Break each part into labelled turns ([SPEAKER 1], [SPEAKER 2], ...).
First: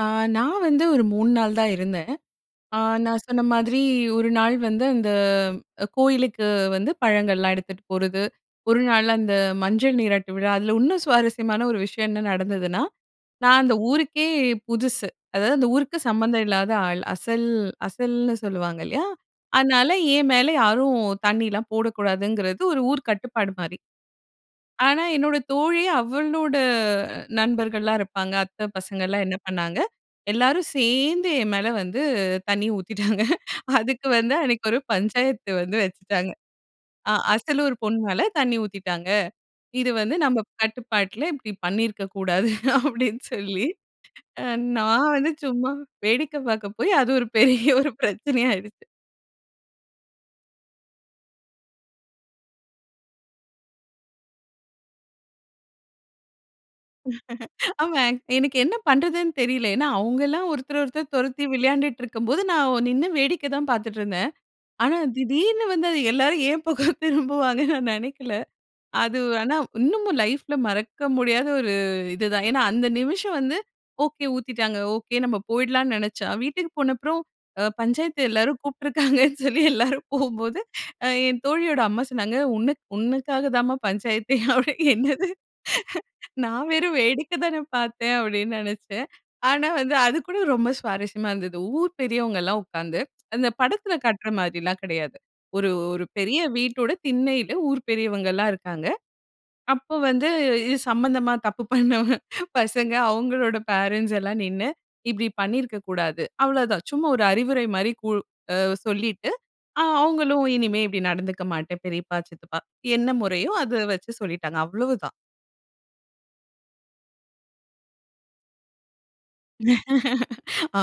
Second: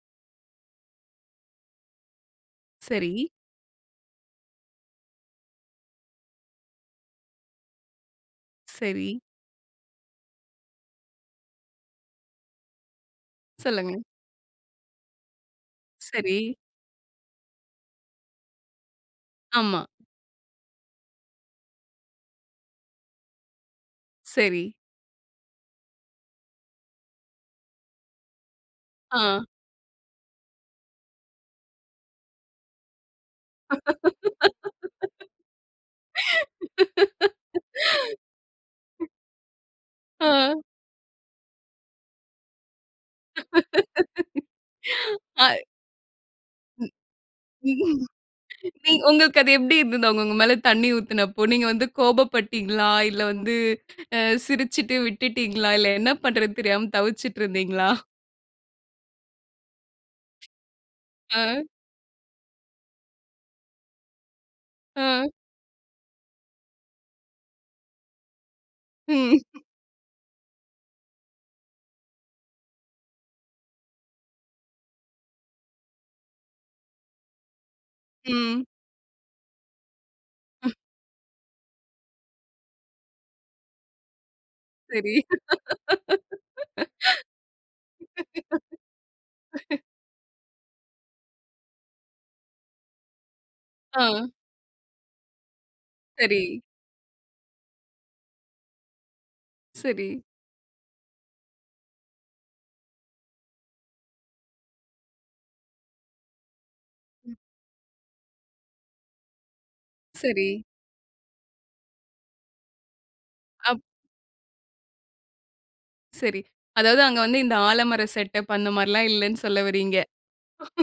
[SPEAKER 1] ஆ. நான் வந்து ஒரு 3 நாள் தான் இருந்தேன். ஆ நான்
[SPEAKER 2] சரி.
[SPEAKER 1] சொன்ன மாதிரி 1 நாள் வந்து அந்த கோயிலுக்கு வந்து பழங்கள்லாம் எடுத்துட்டு போர்றது 1 நாள்
[SPEAKER 2] சரி.
[SPEAKER 1] அந்த, மஞ்சள் நீராட்டு விழா. அதில இன்னும் சுவாரஸ்யமான 1 விஷயம் என்ன நடந்ததுன்னா, நான் அந்த
[SPEAKER 2] சொல்லுங்க.
[SPEAKER 1] ஊருக்கே புதுசு. அதாவது அந்த ஊருக்கு
[SPEAKER 2] சரி.
[SPEAKER 1] சம்மந்தம் இல்லாத ஆள். "அசல் அசல்"ன்னு சொல்லுவாங்க இல்லயா?
[SPEAKER 2] ஆமா.
[SPEAKER 1] அதனால என் மேல யாரும் தண்ணியலாம் போடக்கூடாதுங்கிறது ஒரு ஊர் கட்டுப்பாடு மாரி.
[SPEAKER 2] சரி.
[SPEAKER 1] ஆனா என்னோட தோழி அவளோட நண்பர்கள்லாம் இருப்பாங்க அத்த பசங்கலாம் என்ன
[SPEAKER 2] ஆ.
[SPEAKER 1] பண்ணாங்க, எல்லாரும் சேர்ந்து என் மேல வந்து தண்ணி ஊத்திட்டாங்க. அதுக்கு வந்து அன்னைக்கு ஒரு பஞ்சாயத்து வந்து வச்சுட்டாங்க. அ "அசலூர் பொண்ணு மேல தண்ணி ஊத்திட்டாங்க. இது வந்து நம்ம
[SPEAKER 2] ஆ.
[SPEAKER 1] கட்டுப்பாட்ல இப்டி பண்ணியிருக்க கூடாது!" அப்டின்னு சொல்லி. நான் வந்து
[SPEAKER 2] ஆய்.
[SPEAKER 1] சும்மா வேடிக்கை பார்க்க போய்
[SPEAKER 2] ம்.
[SPEAKER 1] அது ஒரு பெரிய ஒரு பிரச்சனையா ஆகிடுச்சு.
[SPEAKER 2] உங்களுக்கு அது எப்டி இருந்தது அவங்க உங்க மேல தண்ணி ஊத்துனப்போ? நீங்க வந்து கோபப்பட்டீங்களா? இல்ல வந்து அ சிரிச்சிட்டு விட்டுட்டீங்களா? இல்ல என்ன பண்றதுன்னு தெரியாம தவிச்சிட்டு இருந்தீங்களா?
[SPEAKER 1] ஆமா, எனக்கு என்ன பண்றதுன்னு தெரியல. ஏன்னா அவுங்கல்லாம் ஒருத்தர ஒருத்தர் தொரத்தி
[SPEAKER 2] அ.
[SPEAKER 1] விளையான்டுட்டு இருக்கும்போது, நான் நின்னு வேடிக்கை தான் பார்த்துட்டு இருந்தேன். ஆனா
[SPEAKER 2] அ.
[SPEAKER 1] திடீர்னு வந்து எல்லாரும் ஏன் பக்கம் திரும்புவான்கனு நான் நெனைக்கல. அது
[SPEAKER 2] ம்.
[SPEAKER 1] ஆனா இன்னமும் லைஃப்ல மறக்க முடியாத ஒரு இது தான். ஏன்னா அந்த நிமிஷம் வந்து "ஒகே ஊத்திட்டாங்க" ஒகே நம்ம போய்டலாம்னு நெனச்சா, வீட்டுக்கு போன அப்புறம் அ "பஞ்சாயத்த எல்லாரும்"
[SPEAKER 2] ம்.
[SPEAKER 1] கூப்பிட்டிருக்காங்கனு சொல்லி எல்லாரும் போகும்போது
[SPEAKER 2] ம்.
[SPEAKER 1] என் தோழியோட அம்மா சொன்னாங்க, "உன்னக் உன்னக்காக தான்மா பஞ்சாயத்தே!" அப்படினு,
[SPEAKER 2] சரி.
[SPEAKER 1] "என்னது? நான் வெறும் வேடிக்க தானே பார்த்தேன்!" அப்டின்னு நெனைச்சேன். ஆனா வந்து அது கூட ரொம்ப சுவாரஸ்யமா இருந்தது. ஊர் பெரியவங்கலாம் உட்கார்ந்து அந்த படத்ல கட்ற
[SPEAKER 2] அ.
[SPEAKER 1] மாதிரில்லாம் கெடையாது. ஒரு ஒரு பெரிய
[SPEAKER 2] சரி.
[SPEAKER 1] வீட்டோட திண்ணையில ஊர் பெரியவங்க எல்லாம் இருக்காங்க. அப்போ
[SPEAKER 2] சரி.
[SPEAKER 1] வந்து இது சம்பந்தமா தப்பு பண்ணவங்க பசங்க, அவுங்களோட பேரன்ட்ஸ் எல்லாம் நின்னு "இப்டி பண்ணியிருக்கக் கூடாது" அவ்வளவுதான். சும்மா ஒரு
[SPEAKER 2] ம்.
[SPEAKER 1] அறிவுரை மாதிரி கூ சொல்லிட்டு, அவுங்களும்
[SPEAKER 2] சரி.
[SPEAKER 1] "இனிமே இப்டி நடந்துக்க மாட்டேன். பெரியப்பா, சித்தப்பா" என்ன முறையோ
[SPEAKER 2] அப்
[SPEAKER 1] அத வச்சு சொல்லிட்டாங்க. அவ்வளவுதான்.
[SPEAKER 2] சரி. அதாவது அங்க வந்து இந்த ஆலமரம் செட்டப் அந்த மாரிலாம் இல்லன்னு சொல்ல வர்றீங்க.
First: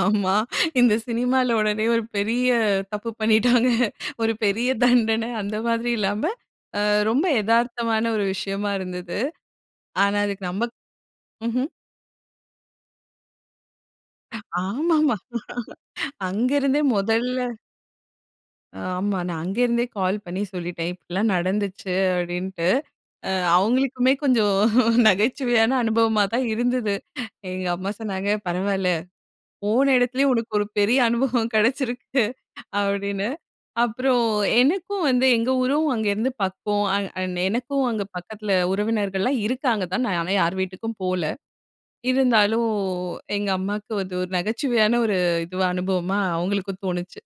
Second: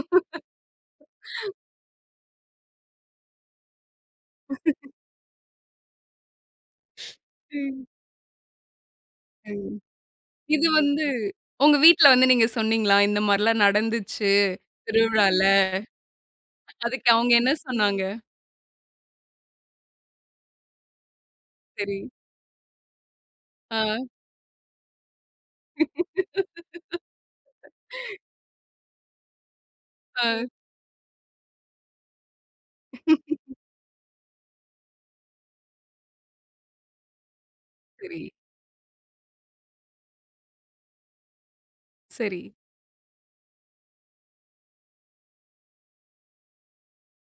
[SPEAKER 1] ஆமா. இந்த சினிமால உடனே ஒரு பெரிய தப்பு பண்ணிட்டாங்க ஒரு பெரிய தண்டன, அந்த மாதிரி இல்லாம, அ ரொம்ப
[SPEAKER 2] ம்.
[SPEAKER 1] எதார்த்தமான ஒரு விஷயமா இருந்தது.
[SPEAKER 2] ம்.
[SPEAKER 1] ஆனா அதுக்கு
[SPEAKER 2] இது
[SPEAKER 1] நம்ம
[SPEAKER 2] வந்து
[SPEAKER 1] ம்ஹ்ம்.
[SPEAKER 2] உங்க வீட்ல வந்து நீங்க சொன்னீங்களா? "இந்த மாரிலாம் நடந்துச்சு
[SPEAKER 1] ஆமாமா.
[SPEAKER 2] திருவிழால"
[SPEAKER 1] அங்க இருந்தே
[SPEAKER 2] அதுக்கு அவங்க
[SPEAKER 1] மொதல்ல.
[SPEAKER 2] என்ன சொன்னாங்க?
[SPEAKER 1] ஆமா. நான் அங்கேருந்தே கால் பண்ணி சொல்லிட்டேன் "இப்டிலாம் நடந்துச்சு"
[SPEAKER 2] சரி.
[SPEAKER 1] அப்டின்ட்டு. அ
[SPEAKER 2] ஆ.
[SPEAKER 1] அவங்களுக்குமே கொஞ்சம் நகைச்சுவையான அனுபவமா தான் இருந்தது. எங்க அம்மா சொன்னாங்க "பரவாயில்ல போன எடத்துலேயே
[SPEAKER 2] ஆ.
[SPEAKER 1] உனக்கு ஒரு பெரிய அனுபவம் கெடைச்சிருக்கு!" அப்படின்னு. அப்புறம் எனக்கும் வந்து எங்க ஊரும் அங்கே இருந்து பக்கம். அண்ட் அண்ட் எனக்கும் அங்கே
[SPEAKER 2] சரி.
[SPEAKER 1] பக்கத்ல உறவினர்கள்லாம் இருக்காங்க தான். நான் ஆனா யாரு வீட்டுக்கும் போகல.
[SPEAKER 2] சரி.
[SPEAKER 1] இருந்தாலும் எங்க அம்மாக்கு வந்து ஒரு நகைச்சுவையான ஒரு இதுவா அனுபவமா அவங்களுக்கும் தோணுச்சு.